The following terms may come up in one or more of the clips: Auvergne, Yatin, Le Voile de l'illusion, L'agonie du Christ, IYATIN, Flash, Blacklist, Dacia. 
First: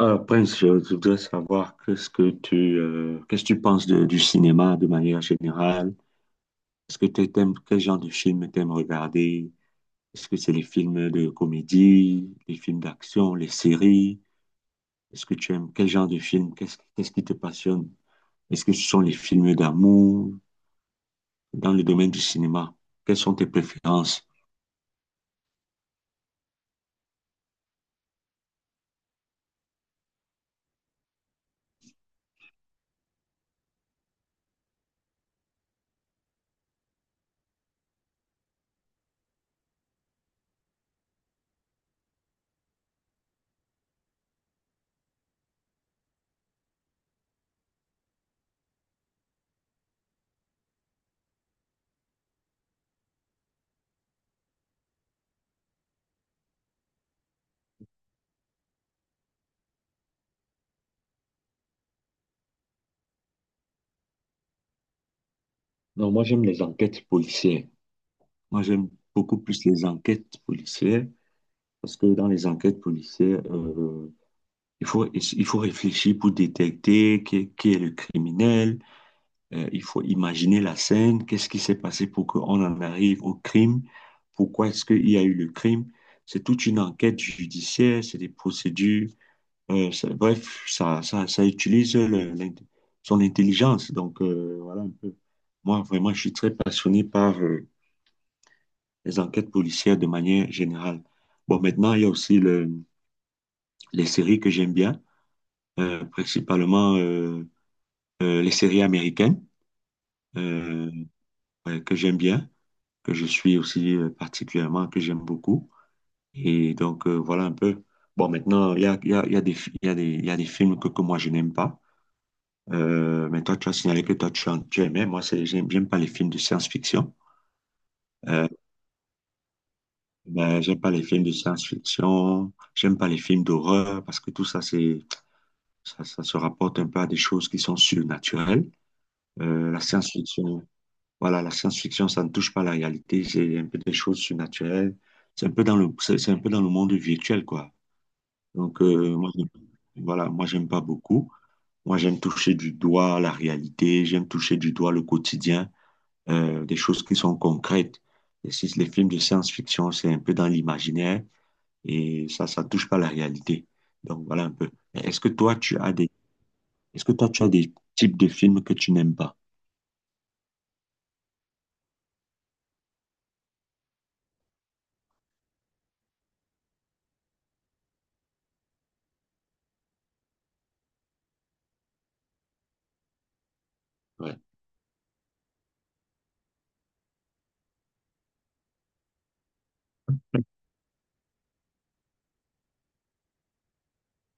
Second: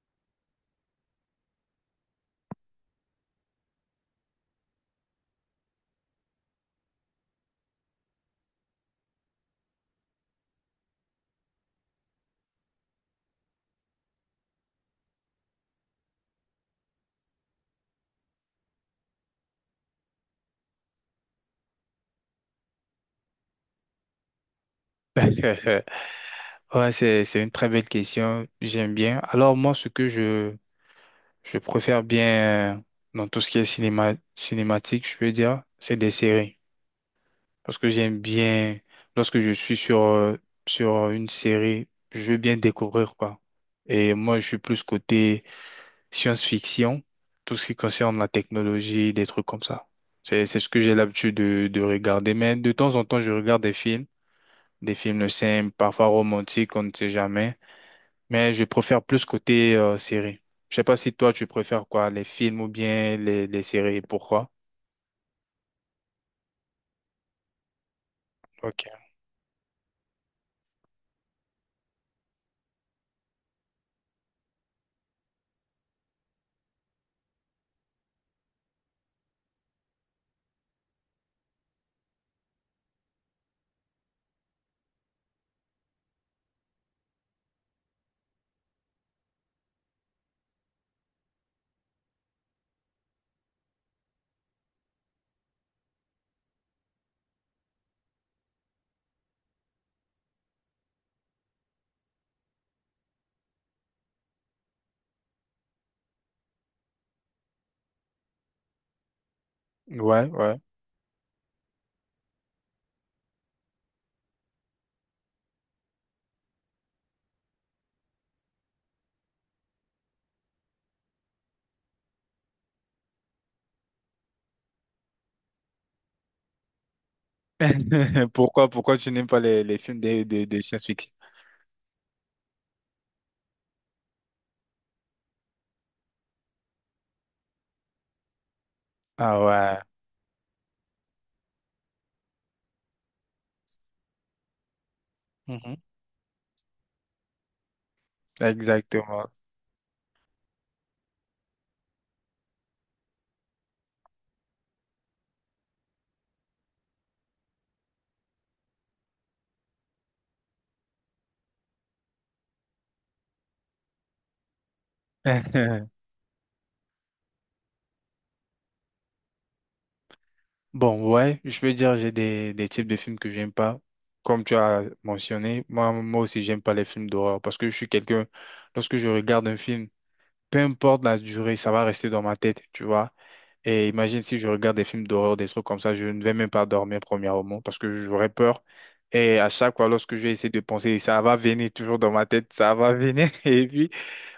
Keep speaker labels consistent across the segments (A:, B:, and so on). A: Prince, je voudrais savoir qu'est-ce que tu penses du cinéma de manière générale? Est-ce que tu t'aimes quel genre de film t'aimes regarder? Est-ce que c'est les films de comédie, les films d'action, les séries? Est-ce que tu aimes quel genre de film? Qu'est-ce qui te passionne? Est-ce que ce sont les films d'amour dans le domaine du cinéma? Quelles sont tes préférences?
B: Ouais, c'est une très belle question. J'aime bien. Alors, moi, ce que je préfère bien dans tout ce qui est cinéma, cinématique, je peux dire, c'est des séries. Parce que j'aime bien, lorsque je suis sur une série, je veux bien découvrir, quoi. Et moi, je suis plus côté science-fiction, tout ce qui concerne la technologie, des trucs comme ça. C'est ce que j'ai l'habitude de regarder. Mais de temps en temps, je regarde des films simples, parfois romantiques, on ne sait jamais. Mais je préfère plus côté série. Je sais pas si toi, tu préfères quoi, les films ou bien les séries. Pourquoi?
A: Non, moi j'aime les enquêtes policières. Moi
B: Ok.
A: j'aime beaucoup plus les enquêtes policières parce que dans les enquêtes policières, il faut, il faut réfléchir pour détecter qui est le criminel. Il faut imaginer la scène. Qu'est-ce qui s'est passé pour qu'on en arrive au crime? Pourquoi est-ce qu'il y a eu le crime? C'est toute une enquête judiciaire, c'est des procédures. Bref, ça utilise son intelligence. Donc, voilà un peu. Moi, vraiment, je suis très passionné par les enquêtes policières de manière générale. Bon, maintenant, il y a aussi les séries que j'aime bien, principalement. Les séries américaines
B: Ouais, ouais.
A: euh, ouais, que j'aime bien, que je suis aussi particulièrement, que j'aime beaucoup. Et donc, voilà un peu. Bon, maintenant, il y a, il y a, il y a des, fi- il y a des, il y a des films que moi, je n'aime pas. Mais toi, tu as signalé que toi, tu aimais. Moi, c'est, j'aime pas les films de science-fiction. Euh,
B: Pourquoi tu n'aimes pas les films de
A: ben, j'aime pas les
B: science-fiction?
A: films de science-fiction. J'aime pas les films d'horreur parce que tout ça, ça se rapporte un peu à des choses qui sont surnaturelles.
B: Ah
A: Euh,
B: ouais.
A: la science-fiction. Voilà, la science-fiction, ça ne touche pas la réalité, c'est un peu des choses surnaturelles, c'est un peu
B: Mhm.
A: dans le, c'est un peu dans le monde virtuel, quoi. Donc,
B: Exactement.
A: moi, j'aime pas beaucoup. Moi, j'aime toucher du doigt la réalité, j'aime toucher du doigt le quotidien, des choses qui sont concrètes. Et si les films de science-fiction, c'est un peu dans l'imaginaire, et ça touche pas la réalité. Donc, voilà un peu. Mais Est-ce que toi, tu as des, est-ce que toi, tu as des types de films que tu n'aimes pas?
B: Bon, ouais, je peux dire j'ai des types de films que j'aime pas. Comme tu as mentionné, moi, moi aussi, j'aime pas les films d'horreur parce que je suis quelqu'un, lorsque je regarde un film, peu importe la durée, ça va rester dans ma tête, tu vois. Et imagine
A: Ouais.
B: si je regarde des films d'horreur, des trucs comme ça, je ne vais même pas dormir premièrement parce que j'aurais peur. Et à chaque fois, lorsque je vais essayer de penser, ça va venir toujours dans ma tête, ça va venir. Et puis,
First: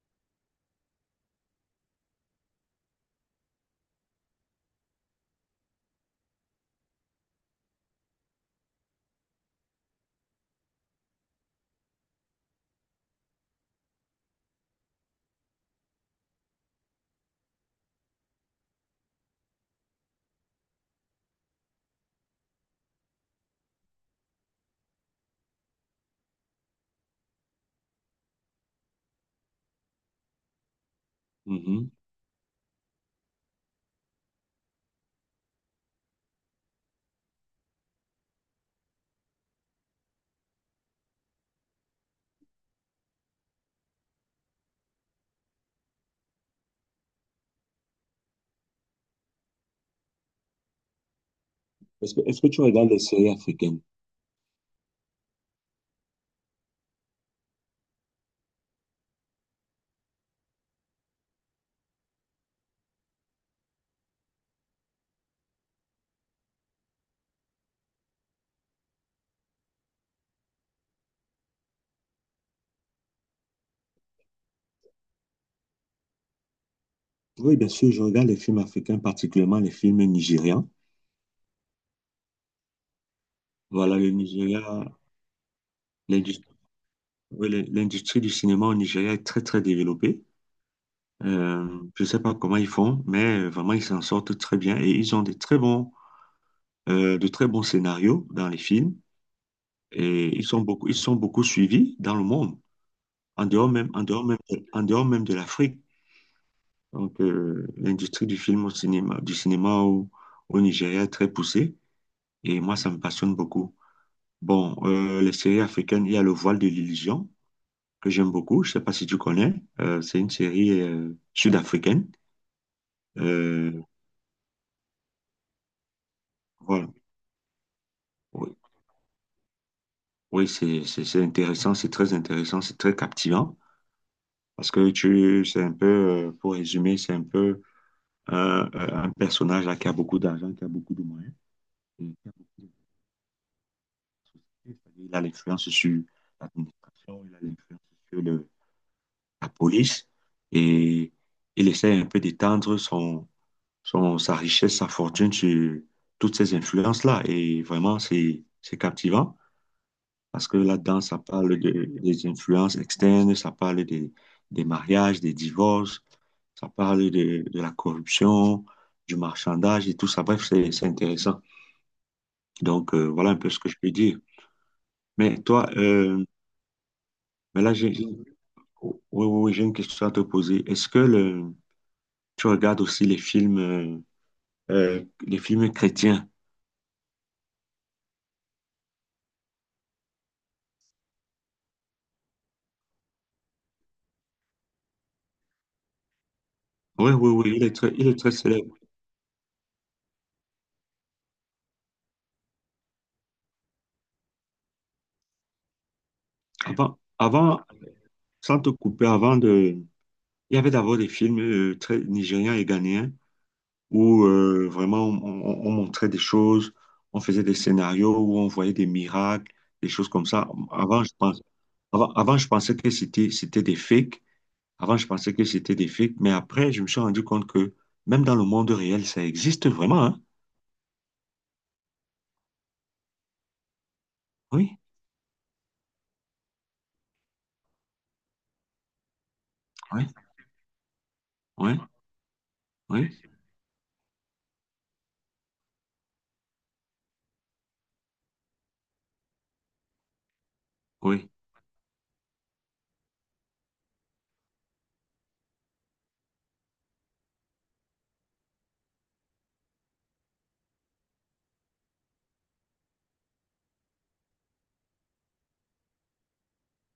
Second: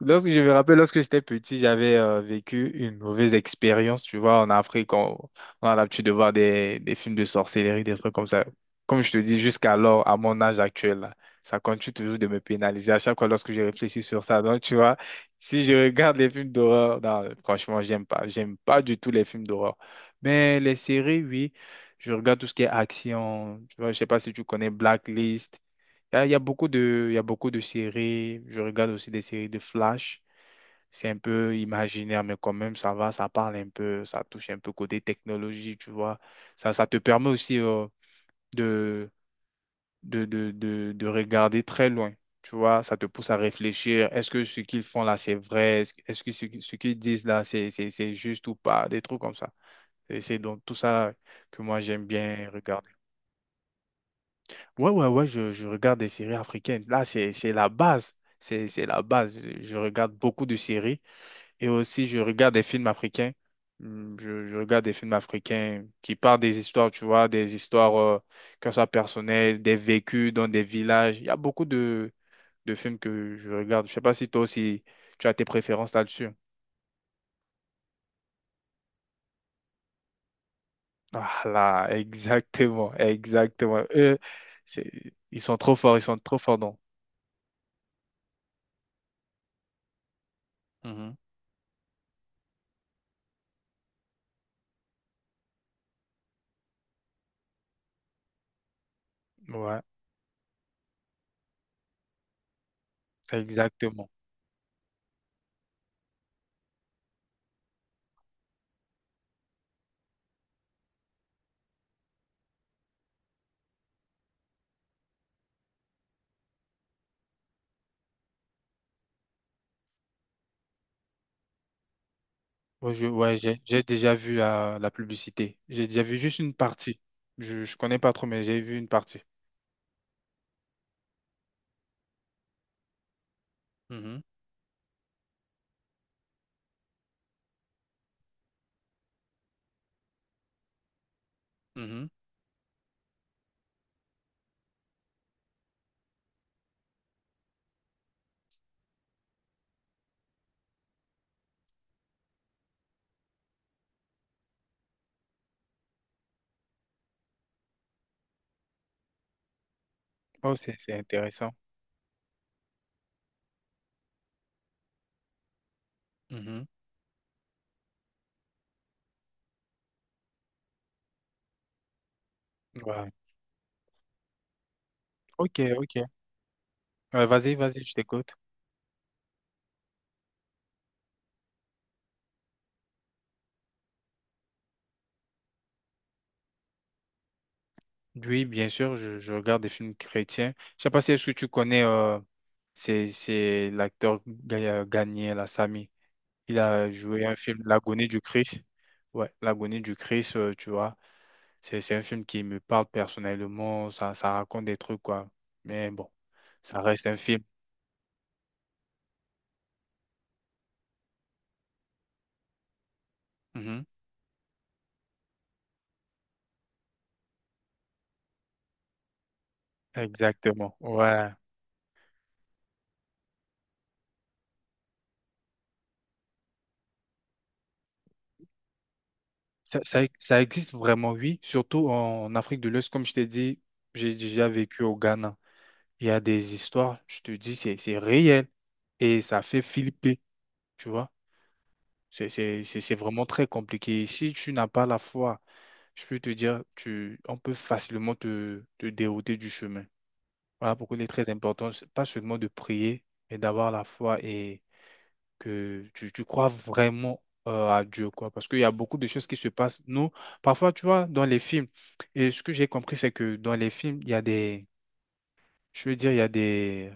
B: lorsque je me rappelle, lorsque j'étais petit, j'avais vécu une mauvaise expérience. Tu vois, en Afrique, on a l'habitude de voir des films de sorcellerie, des trucs comme ça. Comme je te dis, jusqu'alors, à mon âge actuel, là, ça continue toujours de me pénaliser à chaque fois lorsque je réfléchis sur ça. Donc, tu vois, si je regarde les films d'horreur, non, franchement, j'aime pas. J'aime pas du tout les films d'horreur. Mais les séries, oui, je regarde tout ce qui est action. Tu vois, je sais pas si tu connais Blacklist. Il y a beaucoup de séries. Je regarde aussi des séries de Flash. C'est un peu
A: Mhm.
B: imaginaire, mais quand même, ça va, ça parle un peu, ça touche un peu côté technologie, tu vois. Ça te permet aussi de, de regarder très loin, tu vois. Ça te pousse à réfléchir. Est-ce que ce qu'ils font là, c'est vrai? Est-ce que ce qu'ils disent là, c'est juste ou pas? Des trucs comme ça. Et c'est donc tout ça que moi, j'aime
A: Est-ce que
B: bien
A: tu
B: regarder.
A: regardes les séries africaines?
B: Ouais, ouais, ouais, je regarde des séries africaines. Là, c'est la base. C'est la base. Je regarde beaucoup de séries et aussi je regarde des films africains. Je regarde des films africains qui parlent des histoires, tu vois, des histoires, que ce soit personnelles, des vécus dans des villages. Il y a beaucoup de films que je regarde. Je sais pas si toi aussi tu as tes préférences là-dessus.
A: Oui, bien sûr, je regarde les films africains, particulièrement les films nigérians.
B: Ah là, exactement, exactement.
A: Voilà, le
B: Eux,
A: Nigeria,
B: c'est- ils sont trop forts, ils sont trop
A: l'industrie,
B: forts, non?
A: oui, l'industrie du cinéma au Nigeria est très, très développée. Euh, je ne sais pas comment ils font, mais vraiment, ils s'en sortent très bien et ils ont des très bons, de très bons scénarios dans les films
B: Mhm. Ouais,
A: et ils sont beaucoup suivis dans le monde,
B: exactement.
A: en dehors même de l'Afrique. Donc, l'industrie du film au cinéma, du cinéma au Nigeria est très poussée et moi, ça me passionne beaucoup. Bon, les séries africaines, il y a Le Voile de l'illusion, que j'aime beaucoup. Je sais pas si tu connais. C'est une série sud-africaine.
B: Ouais, je- ouais, j'ai
A: Euh,
B: déjà vu la, la publicité. J'ai déjà vu juste une
A: voilà.
B: partie. Je connais pas trop, mais
A: Oui,
B: j'ai vu une partie.
A: Oui, c'est intéressant, c'est très captivant.
B: Mhm,
A: Parce que c'est un peu, pour résumer, c'est un peu un personnage là, qui a beaucoup d'argent, qui a beaucoup de moyens, et
B: mhm,
A: qui a beaucoup de société. C'est-à-dire, il a l'influence sur l'administration, il a l'influence sur le- la police. Et il essaie un peu d'étendre sa richesse, sa fortune sur toutes ces influences-là. Et vraiment, c'est captivant parce
B: Oh,
A: que
B: c'est
A: là-dedans,
B: intéressant.
A: des influences externes, des mariages, des divorces,
B: Mhm.
A: de la corruption, du marchandage et tout ça. Bref, c'est intéressant. Donc,
B: Ouais.
A: voilà un peu ce que je peux dire. Mais
B: Ok,
A: toi,
B: ok. Ouais, vas-y,
A: mais là,
B: vas-y, je
A: j'ai-
B: t'écoute.
A: oh, oui, oui, oui, j'ai une question à te poser. Est-ce que tu regardes aussi les films chrétiens?
B: Oui, bien sûr, je regarde des films chrétiens. Je sais pas si est-ce que tu connais, c'est l'acteur Gagné, la Sami. Il a
A: Oui,
B: joué
A: oui,
B: un
A: oui,
B: film,
A: il
B: L'agonie
A: est
B: du
A: très
B: Christ.
A: célèbre.
B: Ouais, L'agonie du Christ, tu vois. C'est un film qui me parle personnellement, ça raconte des trucs, quoi. Mais bon, ça
A: Avant,
B: reste un film.
A: avant, sans te couper, avant de... Il y avait d'abord des films très nigérians et ghanéens
B: Mhm.
A: où vraiment on montrait des choses, on faisait des scénarios où on voyait des miracles, des choses comme ça.
B: Exactement,
A: Avant, je
B: ouais.
A: pense, avant, avant, je pensais que c'était des fakes. Avant, je pensais que c'était des fakes. Mais après, je me suis rendu compte que même dans le monde réel, ça existe
B: Ça, ça,
A: vraiment, hein.
B: ça existe vraiment, oui, surtout en Afrique de l'Ouest, comme je t'ai dit, j'ai déjà
A: Oui,
B: vécu au Ghana. Il y a des histoires, je te dis, c'est réel et ça fait
A: oui,
B: flipper, tu vois.
A: oui,
B: C'est
A: oui,
B: vraiment très compliqué. Si tu n'as pas la foi, je peux te dire, on peut facilement te dérouter du chemin. Voilà pourquoi il est très
A: oui.
B: important, c'est pas seulement de prier, mais d'avoir la foi et que tu crois vraiment à Dieu, quoi. Parce qu'il y a beaucoup de choses qui se passent. Nous, parfois, tu vois, dans les films, et ce que j'ai compris, c'est que dans les films, il y a des, je veux dire,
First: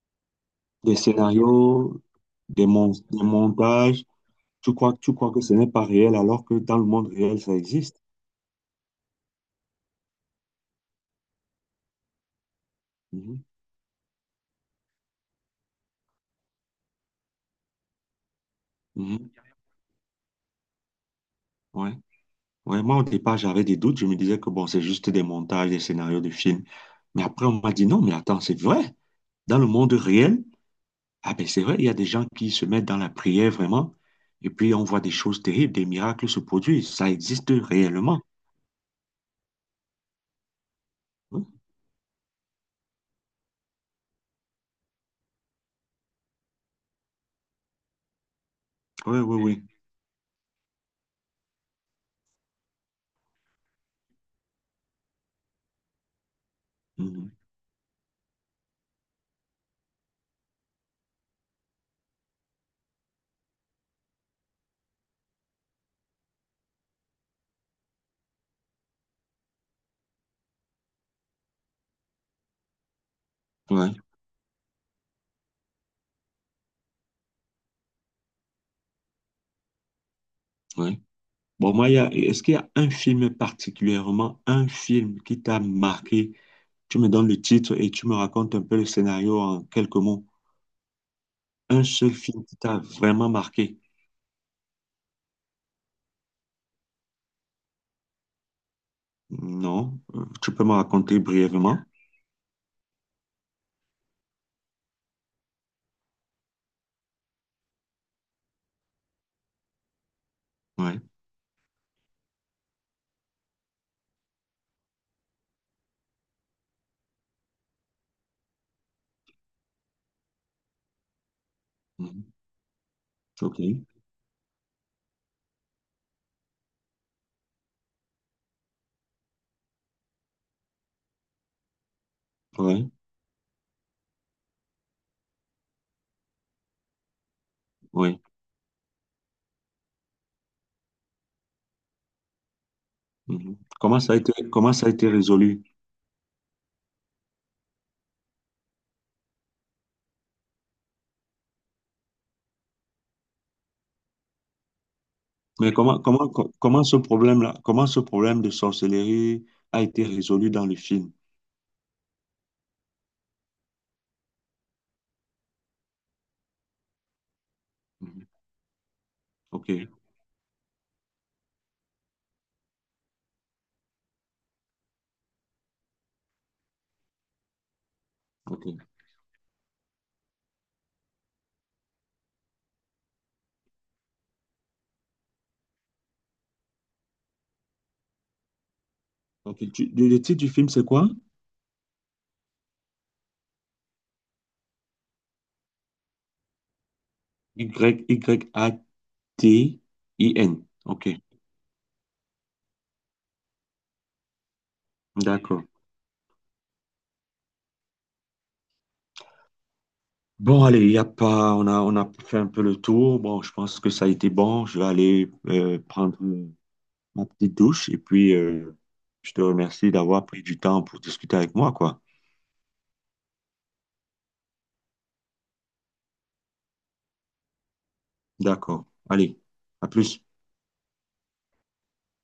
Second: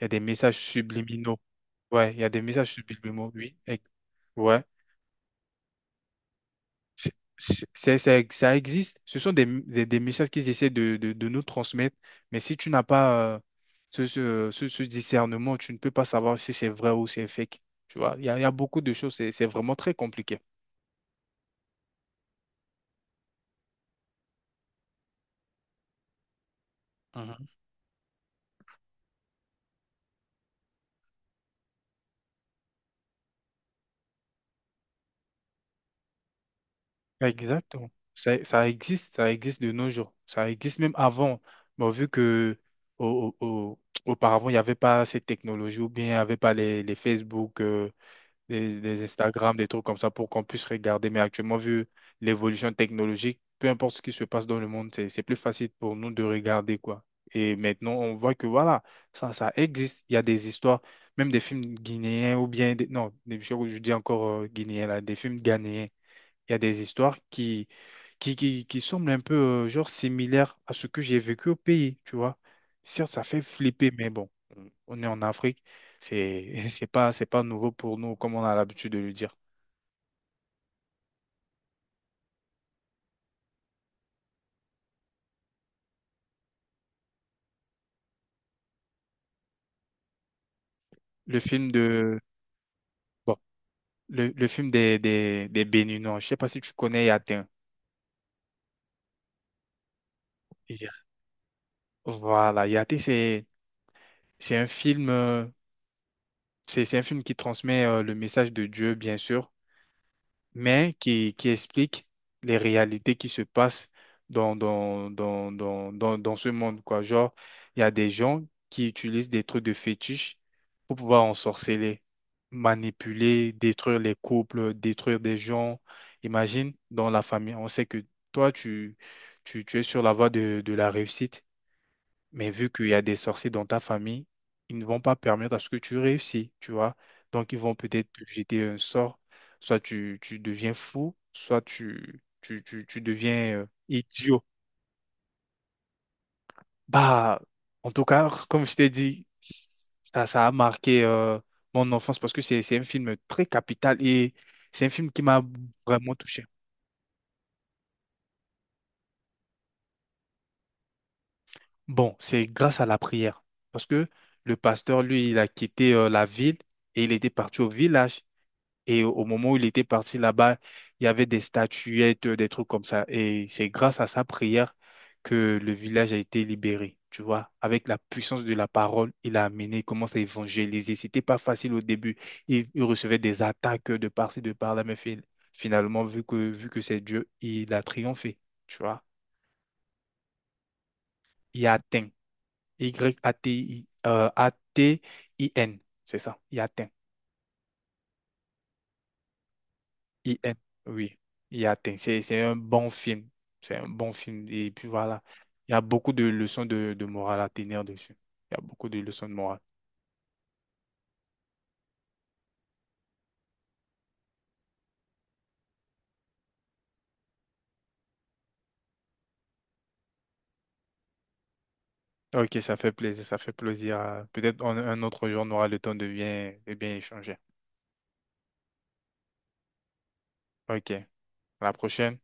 B: il y a des messages
A: Des
B: subliminaux.
A: scénarios,
B: Ouais, il y a des messages
A: des
B: subliminaux, oui.
A: montages.
B: Ouais.
A: Tu crois que ce n'est pas réel alors que dans le monde réel, ça existe.
B: Ça existe. Ce sont des messages qu'ils essaient de nous transmettre. Mais si tu n'as pas
A: Mhm,
B: ce discernement, tu ne peux pas savoir si c'est vrai ou c'est fake. Tu vois, il y a beaucoup de choses.
A: mhm,
B: C'est vraiment très compliqué.
A: ouais. Ouais, moi, au départ, j'avais des doutes. Je me disais que bon, c'est juste des montages, des scénarios de films. Mais après,
B: Mhm.
A: on m'a dit non, mais attends, c'est vrai. Dans le monde réel, ah ben, c'est vrai, il y a des gens qui se mettent dans la prière vraiment. Et puis, on voit des choses terribles, des miracles se produisent. Ça existe
B: Exactement.
A: réellement.
B: Ça existe, ça existe de nos jours. Ça existe même avant.
A: Oui,
B: Bon, vu que au, au- au- auparavant, il n'y avait pas ces technologies ou bien il n'y avait pas les Facebook. Des
A: oui,
B: Instagram,
A: oui.
B: des trucs comme ça pour qu'on puisse regarder. Mais actuellement, vu l'évolution technologique, peu importe ce qui se passe dans le monde, c'est plus facile pour nous de regarder, quoi.
A: Mhm.
B: Et maintenant, on voit que voilà, ça existe. Il y a des histoires, même des films guinéens ou bien, non, je dis encore guinéens, là, des films ghanéens. Il y a des histoires qui semblent un peu genre similaires à ce que j'ai vécu au pays, tu vois. Certes, ça fait flipper,
A: Ouais,
B: mais bon, on est en Afrique, c'est c'est pas nouveau pour nous comme on a l'habitude de le dire.
A: ouais. Bon, moi, est-ce qu'il y a un film particulièrement, un film qui t'a marqué? Tu me donnes le titre et tu me racontes un peu le scénario en quelques mots.
B: Le film
A: Un seul
B: de
A: film qui t'a vraiment
B: bon,
A: marqué?
B: le film des Béninois, je sais pas si tu connais Yatin.
A: Non. Tu peux me
B: Ya-
A: raconter brièvement?
B: Voilà, Yatin c'est un film c'est un film qui transmet le message de Dieu bien sûr mais
A: Ouais.
B: qui explique les réalités qui se passent dans ce monde, quoi. Genre, il y a des gens qui utilisent des trucs de fétiche pour pouvoir ensorceler,
A: Mhm.
B: manipuler,
A: Ok.
B: détruire les couples, détruire des gens. Imagine, dans la famille, on sait que toi, tu es sur la voie de la réussite. Mais vu qu'il
A: Ouais.
B: y a des sorciers dans ta famille, ils ne vont pas permettre à ce que tu réussisses, tu vois. Donc, ils vont peut-être
A: Oui.
B: te jeter un sort. Soit tu deviens fou, soit tu deviens
A: Mhm.
B: idiot.
A: Comment ça a été résolu?
B: Bah, en tout cas, comme je t'ai dit, ça a marqué mon enfance parce que c'est un film très capital et c'est un film qui m'a
A: Mais comment,
B: vraiment
A: comment,
B: touché.
A: co- comment ce problème-là, comment ce problème de sorcellerie a été résolu dans le film?
B: Bon, c'est grâce à la prière parce que le pasteur, lui, il a quitté la ville et il était parti au village.
A: Mhm.
B: Et au moment où il
A: Ok.
B: était parti là-bas, il y avait des statuettes, des trucs comme ça. Et c'est grâce à sa prière que le village a été libéré. Tu vois, avec la puissance de
A: Ok.
B: la parole, il a amené, il commence à évangéliser. C'était pas facile au début. Il recevait des attaques de par-ci, de par-là, mais finalement, vu que c'est Dieu, il a triomphé. Tu vois,
A: Ok. Tu- le titre du film, c'est quoi?
B: il a atteint. Y-A-T-I, A-T-I-N, c'est ça, il a atteint. IN,
A: YYATIN. Ok.
B: oui. il atteint C'est un bon film. C'est un bon film. Et puis voilà,
A: D'accord.
B: il y a beaucoup de leçons de morale à tenir dessus. Il y a beaucoup de leçons de morale.
A: Bon, allez, y a pas, on a fait un peu le tour. Bon, je pense que ça a été bon. Je vais aller prendre ma petite douche et puis je te remercie d'avoir pris du temps pour discuter avec moi, quoi.
B: Ok, ça fait plaisir, ça fait plaisir. Peut-être un autre jour, on aura le temps de bien échanger.
A: D'accord. Allez, à plus.
B: Ok, à la prochaine.